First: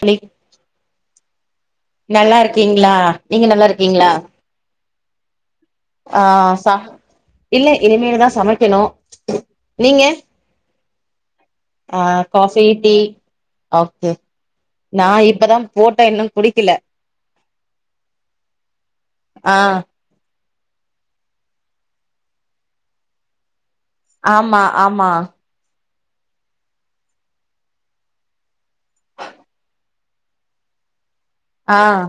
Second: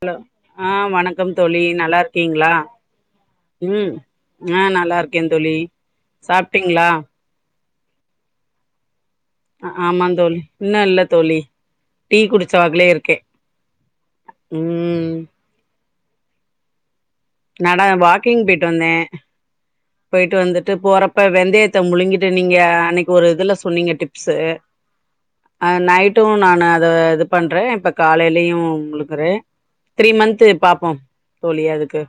Hello ழி ஆ வணக்கம் தோழி நல்லா நல்லாருக்கீங்களா இருக்கீங்களா நீங்க நல்லா இருக்கீங்களா ஆ நல்லா இருக்கேன் தோழி ஆ ச சாப்ட்டீங்களா இல்ல இனிமேல்தா சமைக்கணு நீங்க ஆமா தோழி இன்னும் இல்ல தோழி டீ குடிச்ச வாக்லே இருக்கே கே நா ம் இப்பதா போட்டேன் இன்னு குடிக்கல நட வாக்கிங் போயிட்டு வந்தே ஆ போயிட்டு வந்துட்டு போறப்ப வெந்தயத்த முழுங்கிட்டு நீங்க அன்னிக்கு ஒரு இதுல சொன்னீங்க டிப் ஆமா ஆமா அ நைட்டும் நானு அத இது பண்றேன் இப்ப காலேலயும் முழுக்குறே த்ரீ மந்த்து பாப்போம் தோழி ஆ அதுக்கு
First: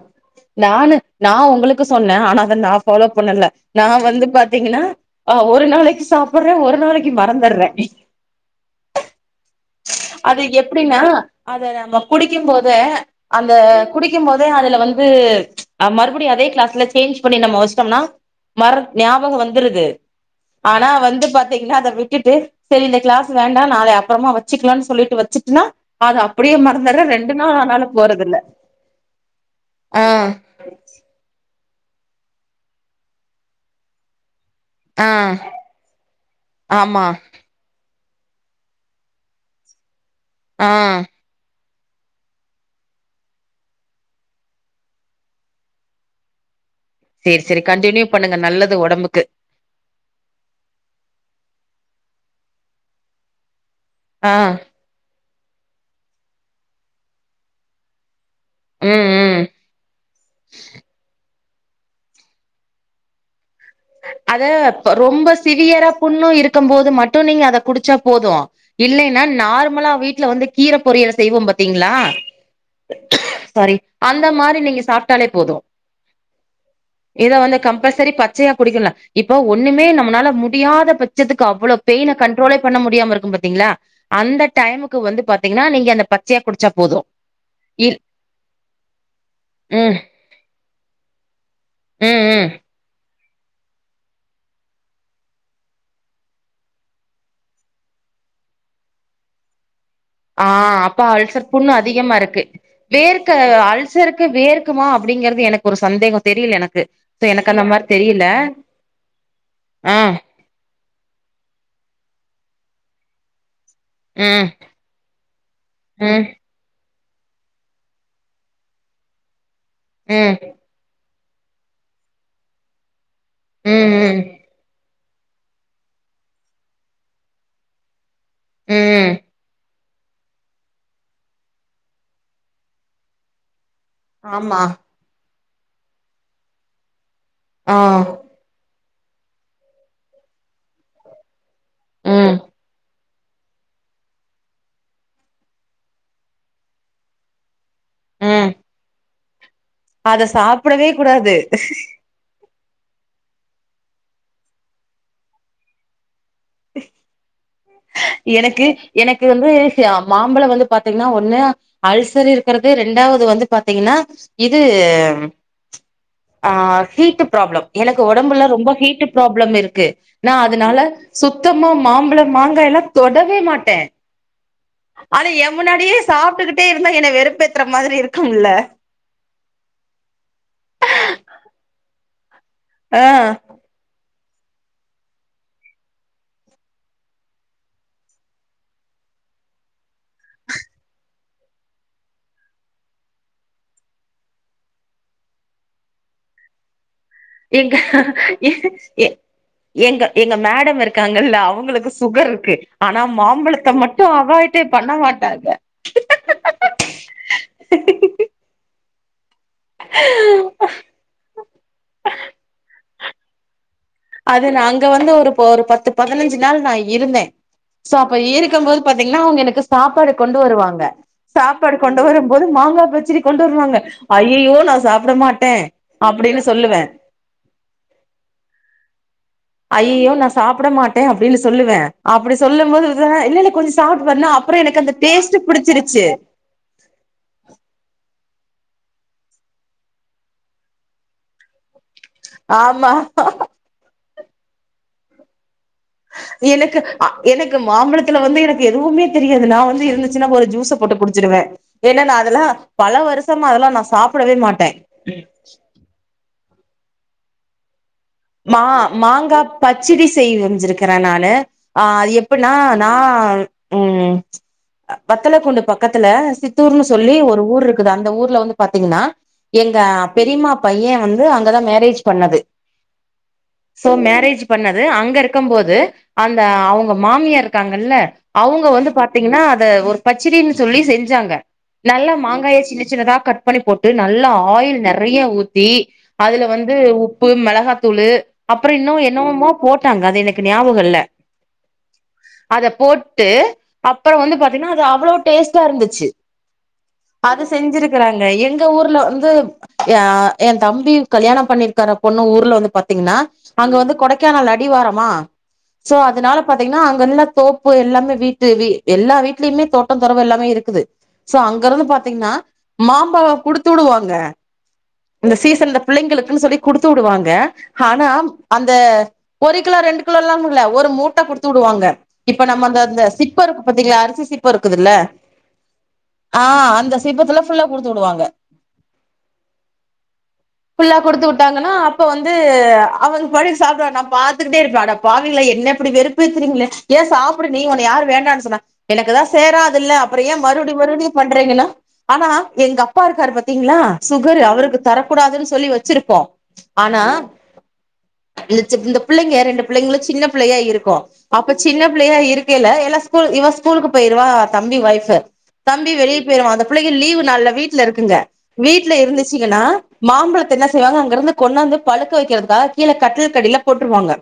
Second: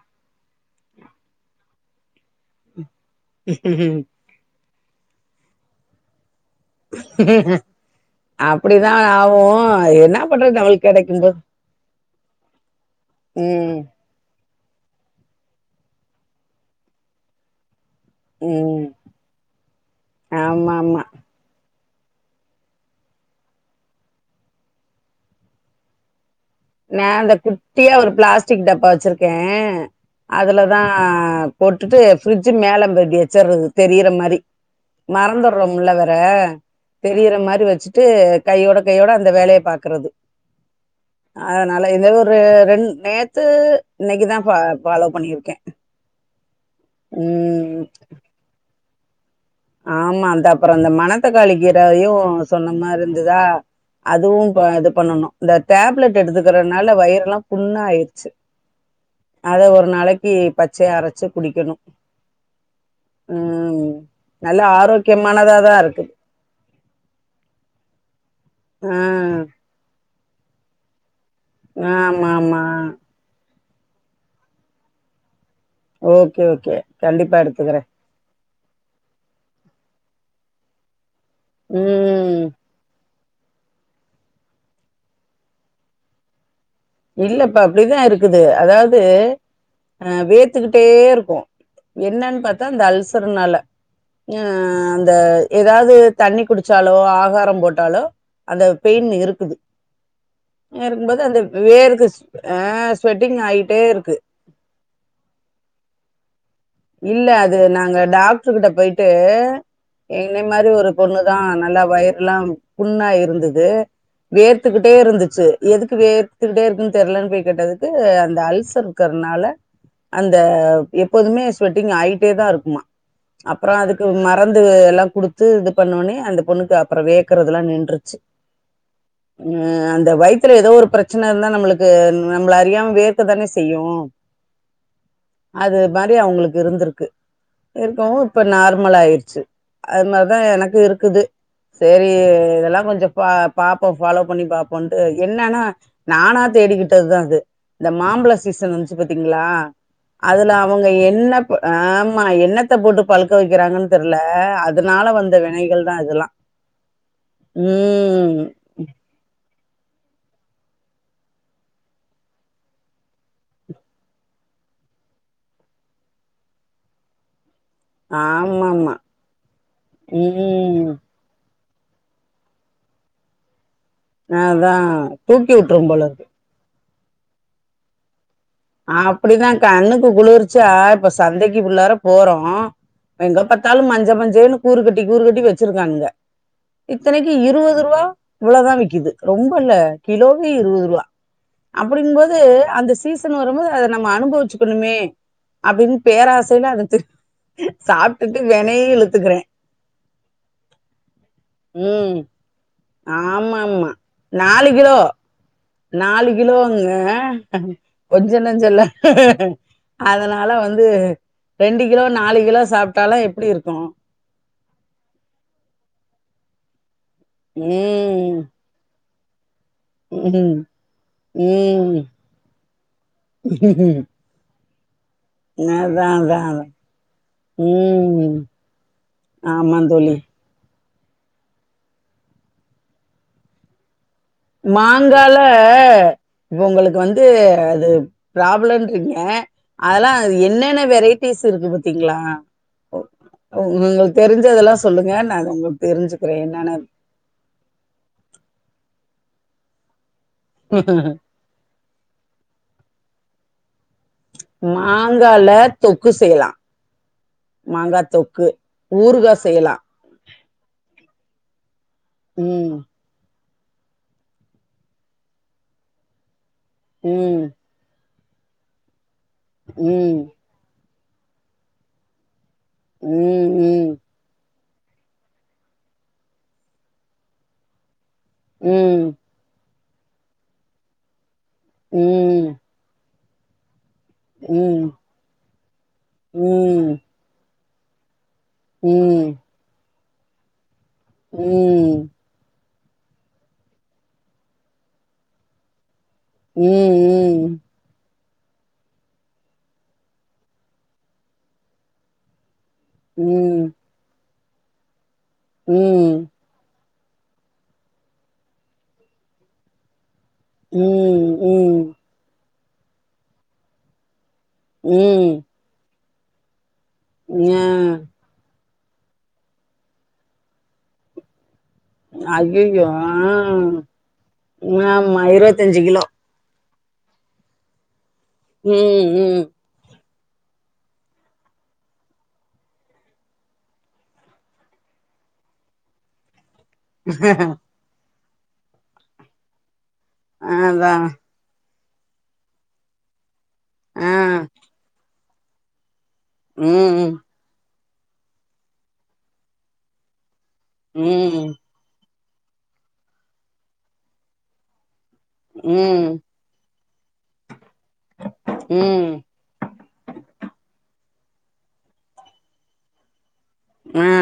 நானு நா உங்களுக்கு சொன்னே ஆனா அதை நா ஃபாலோ பண்ணல நா வந்து வந்து பாத்தீங்கன்னா ஆ ஒரு நாளைக்கு சாப்பறேன் ஒரு நாளைக்கு மறந்தர்றேன் அப்படிதா ஆவு என்ன அது பண்றது நம்மளுக்கு எப்டின்னா கெடைக்கும்போது அத நம்ம குடிக்கும் போததே அந்த ம் குடிக்கும் போதே அதுல வந்து மறுபடியும் அதே கிளாஸ்ல சேஞ்ச் பண்ணி நம்ம வச்ட்டோம்னா மர ம் ஞாபகம் வந்துருது ஆமா ஆனா ஆமா வந்து பாத்த பாத்தீங்கன்னா அத விட்டுட்டு சரி இந்த கிளாஸ் வேண்டாம் நாள அப்றமா வச்சுக்கலாம்னு சொல்லிட்டு வச்சுட்டுன்னா அது அப்டியே மறந்துற ரெண்டு நாள் அனாலு போறது இல்ல ப்ப வச்சிருக்கேன் அதுலதா போட்டுட்டு ஃப்ரிட்ஜு மேலேம் தூக்கி வச்சறது தெரியற மாரி ஆ மறந்துர்றோம்ல்ல வேற ஆமா தெரியற மாரி வச்சு ட்டு கையோட கையோட அந்த வேலயை பாக்கறது ஆ அதனால இத ஒரு ரெண் நேத்து இன்னைக்குதா பா பாலோ பண்ணிருக்கே செரி செரி ம் கண்டினியூ பண்ணுங்க நல்லது உடம்புக்கு ஆமா அந்த அப்றம் அந்த மனத்தக்காளி கீரயும் சொன்ன மாறி இந்ததா ஆ அதுவும் இது பண்ணணும் இந்த டேப்லெட் எடுத்துக்கறனால வயிற எல்லாம் புண்ணாயிடுச்சு ம் ம் அத ஒரு நாளைக்கு பச்சையா அரச்சு குடிக்கணும் ம் அத நல்ல ரொம்ப ஆரோக்கியமானதாதா சிவியரா இருக்குது புண்ணு இருக்கு போது மட்டு நீங்க அத குடிச்சா போதும் ஆ இல்லன்னா நார்மலா வீட் ல வந்து கீர பொரியல் செய்வோம் பாத்தீங்களா ஆமா ஆமா சாரி அந்த மாரி நீங்க சாப்ட்டாலே போதும் ஓகே ஓகே இத கண்டிப்பா வந்து எடுத்துக்கிறே கம்பல்சரி பத்து பச்சையா குடிக்கலா இப்ப ஒண்ணுமே நம்மளால முடியாத பட்சத்துக்கு அவ்ள பெயின ம் கண்ட்ரோல பண்ண முடியாம இருக்கும் பாத்தீங்களா அந்த டைமுக்கு வந்து பாத்தீங்கன்னா நீங்க அந்த பச்சையா குடிச்சா போது இல்லப்ப இல் அப்டிதா இருக்குது அதாவது ம் அ வேத்துக்கிட்டே இருக்கு ம் என்னன்னு ம் பாத்தா இந்த அல்சர்னால அ அந்த ஏதாவது தண்ணி குடிச்சாலோ ஆகாரம் போட்டாலோ அந்த பெயின் இருக்குது ஆ அப்ப இருக்கும்போது அந்த அல்சர் புண்ணு வேர்க்கு அதிகமா இருக்கு ஆ வேர்க ஸ்வெட்டிங் ஆயிட்டே இருக்கு அல்சருக்கு வேருக்குமா அப்டிங்கறது எனக்கு ஒரு சந்தேகம் தெரில எனக்கு சோ இல்ல எனக்கு அது அந்த மாரி நாங்க தெரில டாக்டரு கிட்ட போயிட்டு ஆ எனை மாரி ஒரு பொண்ணுதா நல்லா வயர்ல்லாம் புண்ணா இருந்தது ம் வேர்த்துக்கிட்டே இருந்துச்சு எதுக்கு வே ம் ஃபுல்டே இருக்குன்னு தெர்லன்னு போய் கேட்டதுக்கு அந்த அல்சர் இருக்கறனால அந்த ம் எப்போதுமே ஸ்வெட்டிங் ஆயிட்டே தா இருக்குமா அப்பறோ ம் அதுக்கு ம் மறந்து எல்லா குடுத் து இது பண்ணோன்னே அந்த பொண்ணுக்கு அப்பறோ வேக்கறதுலா நின்றுச்சு ம் உ ம் அந்த வயித்துல ஏதோ ஒரு பிரச்சன இருந்தா நம்மளுக்கு நம்மள அறியாம வேர்க தானே செய்யு ஆமா அது மாரி அவுங்களுக்கு இருந்திருக்கு ஆ இருக்கு இருக்கவு இப்ப நார்மல் ஆயிடுச்சி அது மாரிதா எனக்கு இருக்குது சைரி ம் இதெல்லா கொஞ்சோ பாப் பாப்போ ஃபாலோ பண்ணி பாப்போன்ட்டு என்னன்னா நானா தேடிக்கிட்டதுதா அது இந்த மாம்பழ ம் சீசன் வந்துச்சு பாத்தீங்ளா அத அதுல சாப்டவே அவுங்க கூடாது என்ன ஆமா என்னத்த போட்டு பழுக்க வெக்கிறாங்கன்னு தெரில அதனால வந்த வினைகள் தா இதெல்லா ம் எனக்கு எனக்கு வந்து மாம்பழோ வந்து பாத்தீங்கன்னா ஒன்னு அல்சர் இருக்கறது ரெண்டாவது வந்து பாத்தீங்கன்னா இது ஆ ஹீட் ப்ராப்ளம் எனக்கு ஒடம்புல ரொம்ப ஆமாமா ஹீட்டு ப்ராப்ளம் இருக்கு நா அதனால ம் சுத்தமா மாம்பழம் மாங்காயெல்லா தொடவே மாட்டே அதா ஆனா எயா தூக்கி விட்ரும் முன்னாடியே போல இருக்கு சாப்ட்டுகிட் டே இருந்தா என்ன வெறுப்பேத்றா மாரி இருக்கும்ல அப்படிதா கண்ணுக்கு குளிர்ச்சியா இப்ப சந்தைக்கு உள்ளார போறோ ஆ எங்க பாத் பத்தாலு மஞ்ச மஞ்சேன்னு கூறுக்கட்டி கூறுக்கட்டி வெச்சிருக்கானுங்க இத்தனைக்கு இருவது ரூபா இவ்ளோதா விக்குது ரொம்ப இல்ல கிலோவே இருவது ரூபா அப்டிங்கும்போது அந்த சீச சன் வரும்போது அத நம்ம அனுபவிச்சுக்கணுமே அப்டின்னு பேராசையில அத தின் எங்க எங்க எ எங்க எங்க மேடம் இருக்காங்கல்ல அவுங்களுக்கு ம் சுகர் இருக்கு ஆனா ஆமா மாம்பழத்த ஆமா மட்டு அவாயிட்டே நாலு பண்ண கிலோ மாட்டாங்க நாலு கிலோங்க கொஞ்ச நஞ்சோல்ல அதனால வந்து ரெண்டு கிலோ நாலு கிலோ சாப்டாலா எப்டி இருக்கு அது நா அங்க வந்து ஒரு ஒரு பத்து பதினஞ்சு நாள் நான் இருந்தே சோ அப்ப ம் இருக்கும் போது பாத்தீங்கன்னா அவுங்க எனக்கு சாப்பாடு கொண்டு ம் வருவாங்க சாப்பாடு ம் கொண்டு வரும்போது மாங்கா பச்சடி கொண்டு வருவாங்க ஐ அய்யய்யோ நா சாப்ட மாட்ட அதான் அப்டின்னு அதான் அதான். சொல்லுவே ம் ஆமாம் அய்யய்யோ தோழி நா சாப்புட மாட்டே அப்டின்னு சொல்லுவே அப்டி சொல்லும் போது பாத்தினா இல்லல்ல கொஞ்சோ சாப்ட்டு பாருன்னு அப் அப்றோ எனக்கு அந்த மாங்கால டேஸ்ட் புடிச்சிருச்சு இப்ப உங்களுக்கு வந்து அது ப்ராப்ளம் இன்றிங்க அதெல்லா என்னென்ன வெரைட்டிஸ் இருக்கு பாத்துக் பாத்திங்ளா ஆமா உ உங்களுக்கு தெரிஞ்சதெல்லா சொல்லுங்க நா உங்களுக்கு தெரிஞ்சு எனக்கு அ எனக்கு மாம்பழத்துல வந்து எனக்கு எதுவுமே தெரியாது நா வந்து இருந்துச்சுன்னா ஒரு ஜூச போட்டு குடிச்சிடுவே ஏன்னா அதெல்லா பல வருஷமா அதெல்லா நா சாப் மாங்கால தொக்கு செய்யலா மாங்கா தொக் மா மாங்கா பச்சிடி செய் செஞ்சிருக்குற நானு ஆ எப்பன்னா ம். நான் ம் வத்தலக்குண்டு பக்கத்துல சித்தூர்னு சொல்லி ஒரு ம். ஊர் இருக் குது அந்த ஊர்ல வந்து பாத்தீங்கன்னா எங்க ம். பெரிமா பைய வந்து அங்கதா மேரேஜ் பண்ணது ம் ம் சோ மேரேஜ் பண்ணது அங்க இருக்கும் போது அந்த அவங்க மாமியார் இருக்காங்கல்ல அவுங்க ம். வந்து ம். பாத்தீங்கன்னா அத ஒரு பச்டின்னு சொல்லி செஞ்சாங்க நல்ல ம். மாங்காய சின்ன சின்னதா கட் பண்ணி போட்டு நல்லா ஆயில் ம். நெறைய ஊத்தி அதுல வந்து உப்பு மெளகாத்தூளு அப்ரோ ம். இன்னு ம். என்னவமோ போட்டாங்க அது எனக்கு ஞாபகோல்ல ம் அத போட்டு அப்பரோ வந்து பாத்தீங்கன்னா அது அவ்ளோ டேஸ்ட்டா இருந்துச்சு அது ம். செஞ்சுருக் கறாங்க எங்க ஊர்ல வந்து ஏ என் தம்பி கல்யாணம் பண்ணிருக்கற பொண்ணு ஊர்ல வந்து திங்ன்னா ம். அங்க ம். வந்து கொடைக்கானல் அடிவாரமா சோ ம். அதுனால பாத்தீங்கன்னா அங்கெல்லா தோப்பு எல்லாமே வீட்டு வீ எல்லா வீட்லியுமே தோட்டோ தொறவு எல்லாமே இருக் க்குது ம் சோ அங்கருந்து ம் பாத்தீங்ன்னா மாம்பலோ குடுத்துடுவாங்க அந்த ம் சீசன்ல புள்ளைங்களுக்குன்னு சொல்லி குடுத்துடுவாங்க ஆ அம் அந்த ஒரு கிலோ ரெண்டு கிலோ லாம் இல்ல ஒரு மூட்ட குடுத்துடுவாங்க இப்ப நம்ம அந்த அய்யய்யோ அந்த ஆ சிப்ப இருக்கு பாத்தீங்களா அரிசி சிப்போ இருக்குதுல்ல ஆமா இருவத்தஞ்சு கிலோ ஆ அந்த சிப்பத்துலே ஃபுல்லா குடுத்துடுவாங்க ம் ம் புஃல்லா குடுத்து உட்டாங்கன்னா அப்ப வந்து து அவங்க பாட்டுக் சாப்டுவாங் நான் பாத்துக்கிட்டே இருப்ப அட பாவீங்களா என்ன இப்டி வெறுப்பேத்தறீங்ளே ஏ சாப்டு நீ உன்ன யாரு வேண்டானு சொன்னா எனக்குதா சேராதுல்ல அப்ரோ ஏ மறுபடியூ அதா மறுபடியு பண்றீங்களா ஆனா எங்க அப்பா இருக்காரு பாத்தீங்களா ஆ சுகரு அவருக்கு தரக்கூடாதுனு சொல்லி வெச்சிருப்போ ம் ம் ந்த சிப் இந்த பிள்ளைங்க ரெண்டு பிள்ளைங்களு சின்ன பிள்ளையா ம் இருக்கு சின்ன புள்ளயா இருக்கில எல்லா ஸ்கூல் இவ ஸ்கூலுக்கு போயிர்வா தம்பி ஒய்ப்பு தம்பி ம் வெளிய போயிருவா அந்த புள்ளைங்க லீவு நால்ல வீட்ல இருக்குங்க வீட்ல ம் இருந்துச்சு ச்சிகன்னா மாம்பழத்த என்ன செய்வாங்க அங்க இருந்து கொண்ணாந்து பழுக்க வைக்கறதுக்காக கீழ கட்டில் கடில ஆ போட்ருவாங்க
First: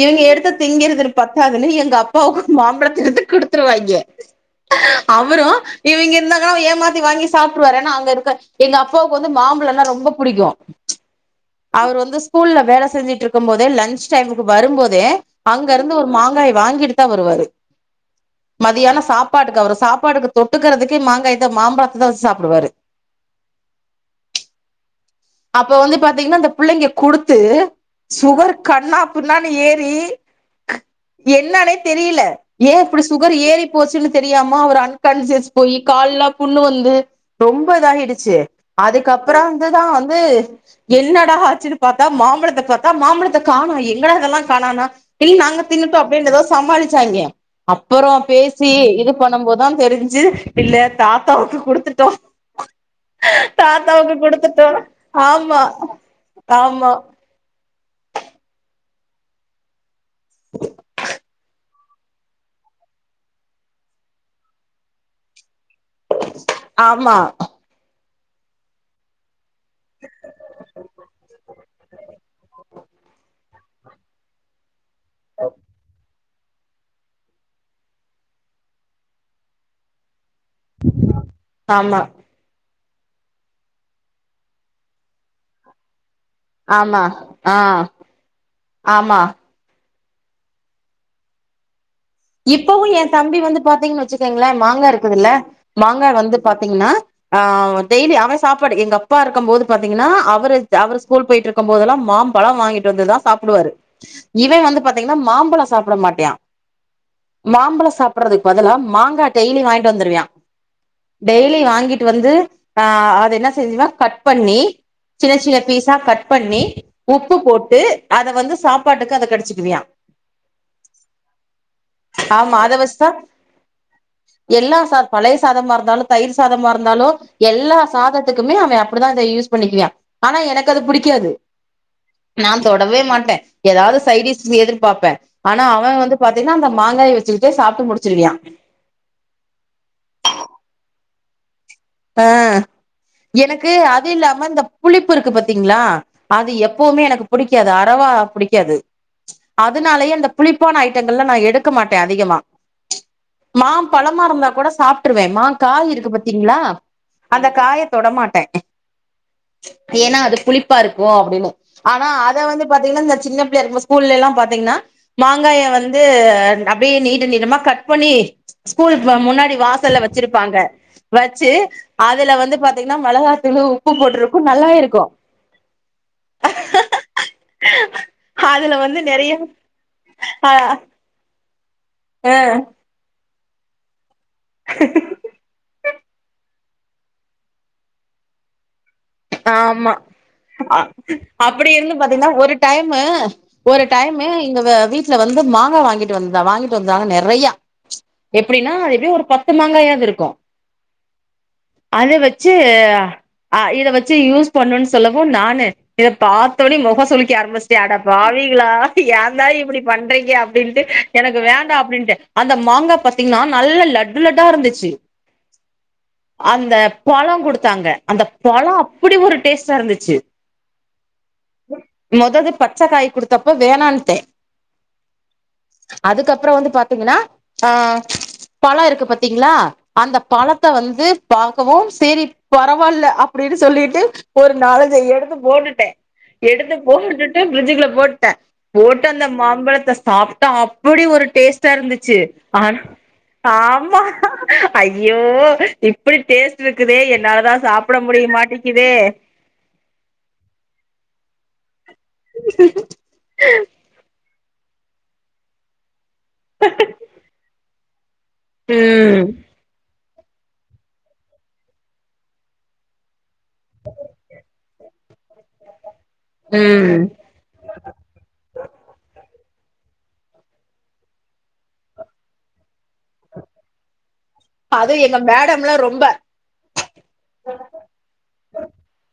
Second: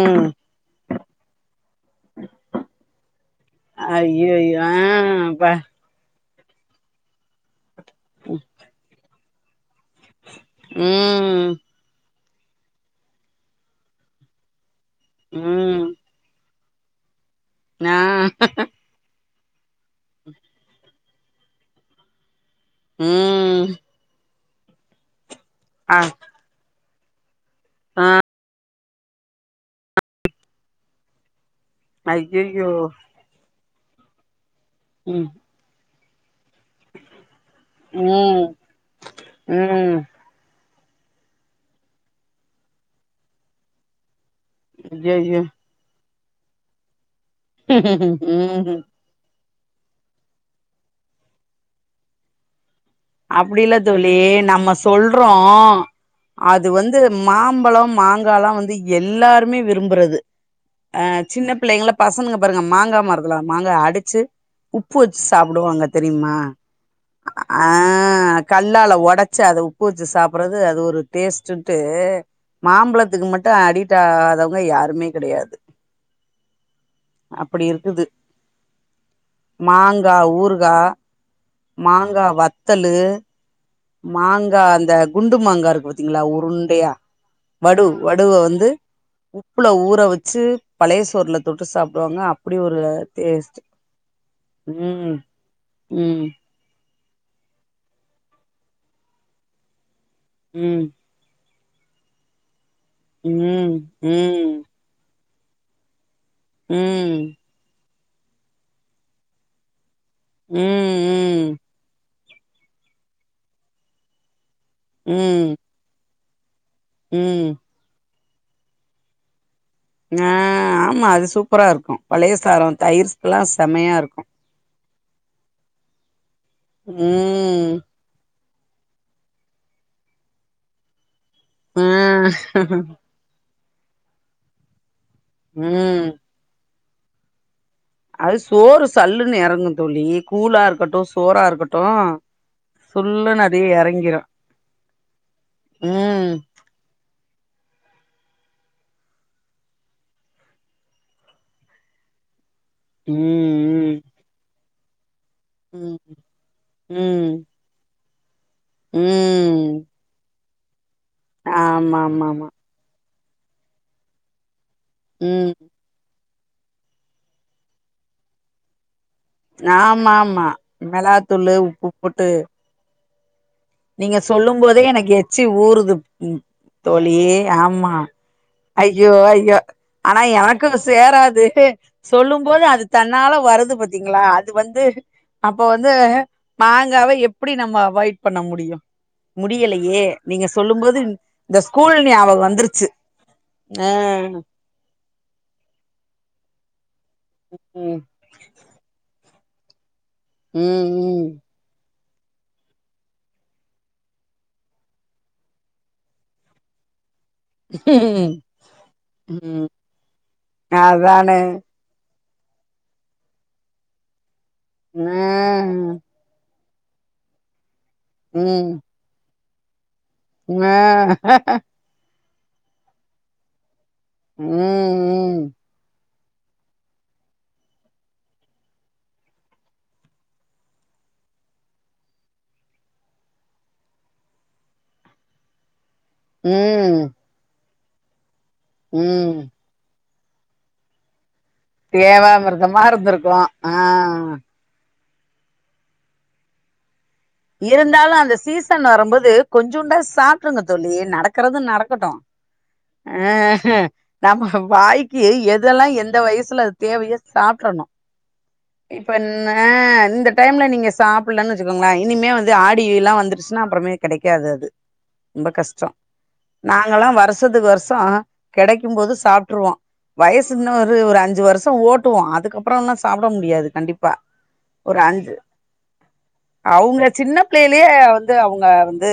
இவங்க எடுத்து திங்கிறது பத்தாதுன்னு எங்க அப்பாவுக்கு மாம்பழத்த எடுத்து குடுத் வித்துருவாய்ங்கே அய்யய்யோ ஆ ஆவுரு அப்பா இவீங்க இருந்தாங்கன்னா ஏமாத்தி வாங்கி சாப்ட்ருவாரூ ஏனா அங்க இருக்க எங்க அப்பாவுக்கு வந்து மாம்பழன்னா ரொம்ப புடிக்கு ம் அவுரு வந்து ஸ்கூல்ல வேல செஞ்சிட்ருக்கும் போதே லஞ்ச் டைமுக்கு வரும்போதே அங்க ம் இருந்து ஒரு மாங்காய வாங்கிட்டுதா வருவாரு நா மதியாநோ சாப்பாட்டுக்கு அவரு சாப்பாடுக்கு தொட்டுக்கறதுக்கு மாங்காயத்த மாம்பலத் தா சாப்டுவாரு ம் அப்போ ஆ பாத்தீங்கன்னா அந்த புள்ளைங்க குடுத்து ஆ சுகர் கண்ணாப்பின்னானு ஏறி என்னனே தெரில அய்யய்யோ ஏ இப்டி சு சுகரு ஏறி போச்சுன்னு தெரியாம அவரு ம் அன்கான்சியஸ் போய் கால்லா புண்ணு வந் து ரொம்ப இதாயிடுச்சு ம் அதுக்கப்புரோ வந்துதா ம் வந்து என்னடா ஆச்சுனு பாத்தா மாம்பழத்த பாத்தா மாம்பழத்த காநோ எங்கடா இதெல்லா கானோனா நீ அய்யய்யோ நானு தின்னுடோ அப்டி எதோ சமாளிச்சாங்க அப்பரோ பேசி ம் இது பண்ணும் போதா தெரிஞ்சு இல்ல தாத்தாவுக்கு குடுத்துட்டோ அப்டில்ல தாத்தாவுக்கு தோழி குடுத்துட்டோ நம்ம சொல்றோ ஆமா அது ஆமா வந்து மாம்பலோ மாங்காலா வந்து எல்லாருமே விரும்புறது ஆ சின்ன பிள்ளைங்கள்ள பசனுங்க பாருங்க மாங்கா மரத்தில்ல மாங்கா அடிச்சு உப்பு வெச்சு சாப்டுவாங்க தெரியுமா ஆமா ஆ கல்லால ஓடச் சி அதஉப்பு வெச்சு சாப்பறது அது ஒரு டேஸ்டுன்டூ மாம்பழத்துக்கு மட்டு அடிட் ஆகாதவங்க யாருமே கெடையாது அப்படி இருக்குது மாங்கா ஊரு கா ஆமா மாங்க வத் தலு மாங்கா அந்த குண்டு மாங்கா இருக்கு பாத்தீங்ளா உ ருண்டையா ஆமா ஆ வடு வடுவ வந்து ஆமா உப் புல ஊற வெச்சு பழைய சோர்ல தொட்டு சாப்டுவாங்க அப் இப்பவு என் தம்பி வந்து பாத்தீங்கன் வச்சுக்கோங்களே மாங்கா ம் இருக்குதுல்ல மாங்கா ம் வந்து பாத்தீங்கன்னா ஆ டெய்லி அவன் சாப்பாடு எங்கப்பா இருக்கும் போது பாத்தீங்கன்னா அவரு ம் அவரு ஸ்கூல் போயிட்டு இருக்கம் போதல்லா மாம்பழம் வாங்கிட்டு வந்துதா சாப்புடுவாரு ம் ம் ம் இவன் வந்து பாத் பாத்திங்கன்னா மாம்பழம் சாப்பிட மாட்யா ம் மாம்பழம் சாப்பட்றதுக்கு பதிலா மாங்கா டெய்லி வாங்கிட்டு வந்துருவியா ம் டெய்லி வாங்கிட்டு வந்து ஆ அத என்ன செஞ்சுனா கட் பண்ணி சின்னச் ம் சின்ன பீஸா கட் பண்ணி உப்புப் ம் போட்டு அத வந்து சாப்பாட்டுக்கு அத கடிச்சிக்குவியா ஆ ஆமா அது சூப்பரா இருக்கு பழைய ஆமா அத சாரம் வச்சுதான் தயிர்க்கெல்லா செமையா இருக்கு எல்லா சா பழைய சாதமா இருந்தாலு தயிர் சாதமா இருந்தாலு ம் எல்லா சாதத்துக்குமே அவே அப்படிதா அத யூஸ் பண்ணிக்குவியா ஆனா எனக்கு அது புடிக்காது ஆ நா தொடவே மாட்டே ஏதாவது சைடிஸ் எதிர்பாப்பே ஆனா அவன் ம் வந்து பாத் தீங்கனா அந்த மாங்காய வச்சுக்கிட்டே சாப்ட்டு முடி அது சோறு சல்லுன்னு எறங்கு தோழி கூழா இருக்கட்டு சோறா இருக்கட் ஆ எனக்கு அது எறங்கிரு இல்லாம இந்த புளிப்பு இருக்கு பாத்தீங்களா ம் அது எப்பவுமே எனக்குப் புடிக்காது அறவா புடிக்காது அதனாலயே அந்த புளிப்பான ஐட்டங்கள்ளா நா எடுக்க மாட்டே அதிகமா ம் மாம்பழமா இருந்தா கூட சாப்ட்டுருவே மாங்காய் ம் இருக்கு பாத்தீங்ளா ம் ம் அந்தக் காயத் தொடமாட்டே ம் ஏனா அது புளிப்பா இருக்கு அப்புடின்னு ஆமா ஆனா ஆமா அத ஆமா வந்துட் பாத்தீங்னா இந்த சின்னப் பிள்ளையா இருக்கு போது ஸ்கூல்லெல்லா பாத்தீங்னா ம் மாங்காய வந் து அப்டியே நீட்ட நீட்டமா கட் பண்ணி ஸ்கூல்க்கு முன்னாடி வாசல்ல ஆமா ஆமா வெச்சிருப்பாங்க வச்சு மெளாத்தூளு உப்பு போட்டு அதுல வந்து பாத்தீங்ன்னா மெளகாத்தூளு உப் நீங்க சொல்லும் போதே எனக்கு எச்சி ஊறுது தோழி ஆமா அதுல வந்து ஐய்யோ நெறைய ஐய்யோ ஆனா ஆ எனக்கு சேராது ஆ சொல்லும் போது அது தன்னால வருது பாத்தீங்ளா அது வந்து அப்ப வந்து மாங்காவ எப்பிடி நம்ம அவாய்ட் பண்ண முடியு ஆமா முடியலையே நீங்க அ சொல்லும் போது இந்த அப்படி இருந்து ஸ்கூல் பாத்தீன்னா ஞாபகோ ஒரு வந்துருச்சு டைமு ஒரு ஆ டைமு இங்க வ வீட்டுல வந்து மாங்கா வாங்கிட்டு வந்தா வாங்கிட்டு வந்தாங்க நெறையா ம் எப்டின்னா அது எப்டியு ஒரு பத்து மாங்காயாது இருக்கு ம் ம் அத வச்சு அ இத வச் சு யூஸ் பண்ணுனு சொல்லவு நானு இத பாத்தோனே மொக சுளிக் க ஆரம்பிஸ்ட்டே அடப் ம் பாவிகளா ஏந்தா ம் இப்டி பண்றீங்க அப்டின்ட்டு அதானே எனக்கு வேண்டா அப்டின்ட்டே அந்த மாங்கா பாத்தீங்கன்னா நல்லா லட்டு லட்டா இருந்துச்சு ஆ அந்தப் பழொ குடுத்தாங்க அந்தப் ம் பழொ அப்டி ஒரு டேஸ்டா இருந்துச்சு ஆ மொதது பச்சக் காய் குடுத்தப்ப வேணான்ட்டே ம் ம் அதுக்கப்பறோ வந்து பாத்தீங்கன்னா ஆ பழொ இருக்கு பாத்தீங்களா அந்தப் பழத்த வந்து பாக்கவு சேரி பரவால்ல அப்டினு சொல்லி டு ஒரு நாலஞ்ச எடுத்து போட்டுட்டே எடுத்து ம் போட்டுட்டு ஃபிரிட்ஜுக்குள்ள போட்டே போட்டு அந்த ம் மாம்பழத்த சாப்ட்டா அப்புடி ஒரு டேஸ் டா இருந்துச்சு ஆனா தேவாமிர்தமா இருந்திருக்கு ஆ ஆமா ஐய்யோ இப்டி டேஸ்ட் இருக்குதே என்னால தா சாப்ட இருந்தாலு அந்த முடியமாட்டிங் சீசன் வரம்போது கொஞ்சுண்டாவது சாப்ட்ருங்க தோழி நடக்கறது நடக்கட்டு அ நம்ம வாய்க்கி எதெல்லா எந் இந்த வயசுல அது தேவையு சாப்ட்றணு ம் பண்ண இந்த டைம்ல நீங்க சாப்பில்லன்னு வச்சுக்கோங்களே இனிமே வந்து ஆடி இல்லா வந்து கிஸ்னாபுறமே கெடைக்காது அது ரொம்ப கஷ்டோ ம் நாங்களா வரு வர்ஷத்துக்கு வர்ஷோ கெடைக்கும்போது சாப்ட்ருவோ வயசு உன்னோ ஒரு ஒரு அஞ்சு வருஷோ ஓட்டுவோ அதுக்கப்பறோ எல்லா சாப்ட முடியாது கண்டிப்பா அது எங்க மேடம்லா ரொம்ப அவுங்க சின்ன பிள்ளேலயே வந்து அவுங்க வந்து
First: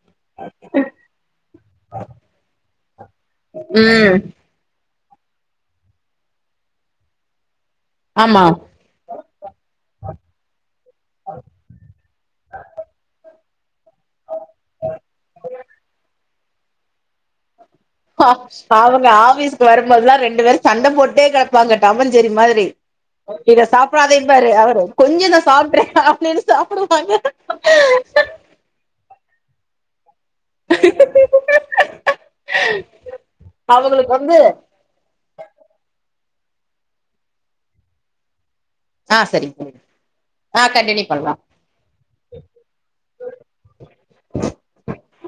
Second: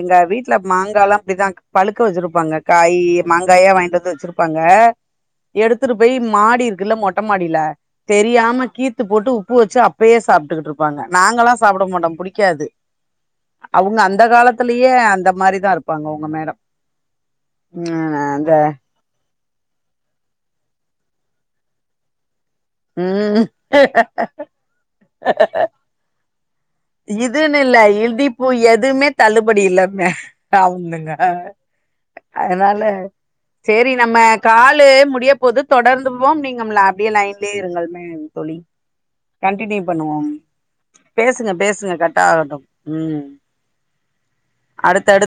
எங்க வீட்ல மாங்கால்லா அப்டிதா பழுக்க வச்சுருப்பாங்க காயி மாங்காயா வாங்கிட்டு வந்து ம் வச்சுருப் பாங்க எடுத்துட்டு போயி மாடி இருக்குல்ல மொட்ட மாடில ஆமா தெரியாம கீ்த் து போட்டு உப்பு வச்சு அப்பயே சாப்ட்டுகிட்டு இருப்பாங்க நாங்கல்லா சாப்ட மாட்டோ புடிக்காது அவுங்க அந்த காலத்லயே அந்த மாரி தா இருப்பாங்க உங்க மேடம் ம் அந்த அவுங்க ஆஃபீஸ்க்கு வரும்போதல்லா ரெண்டு பேரு சண்ட போட்டே கெடப்பாங்க டாமன்சேரி மாதிரி இத ம் சாப்புடாதேம்பாரு அவரு கொஞ்சொ நா சாப்ட்றே அப்டின்னு சாப்புடு இதுன்னு இல்ல இழிப்பு எதுமே தள்ளுபடி இல்ல மே பாவமிங்க அ அதுனால சேரி அவங்களுக்கு நம்ம வந்து காலு முடியப் போது தொடர்ந்துவோம் நீங்கம்லா அப்டியே லைன்லயே இருங்கள் மே தோழி ஆ சரிங்க கன்டினியூ பண்ணுவோம் ஆ கண்டினியூ பண்லா பேசுங்க பேஸ் சுங்க கட் ஆகட்டு ம் அடுத்தடுத்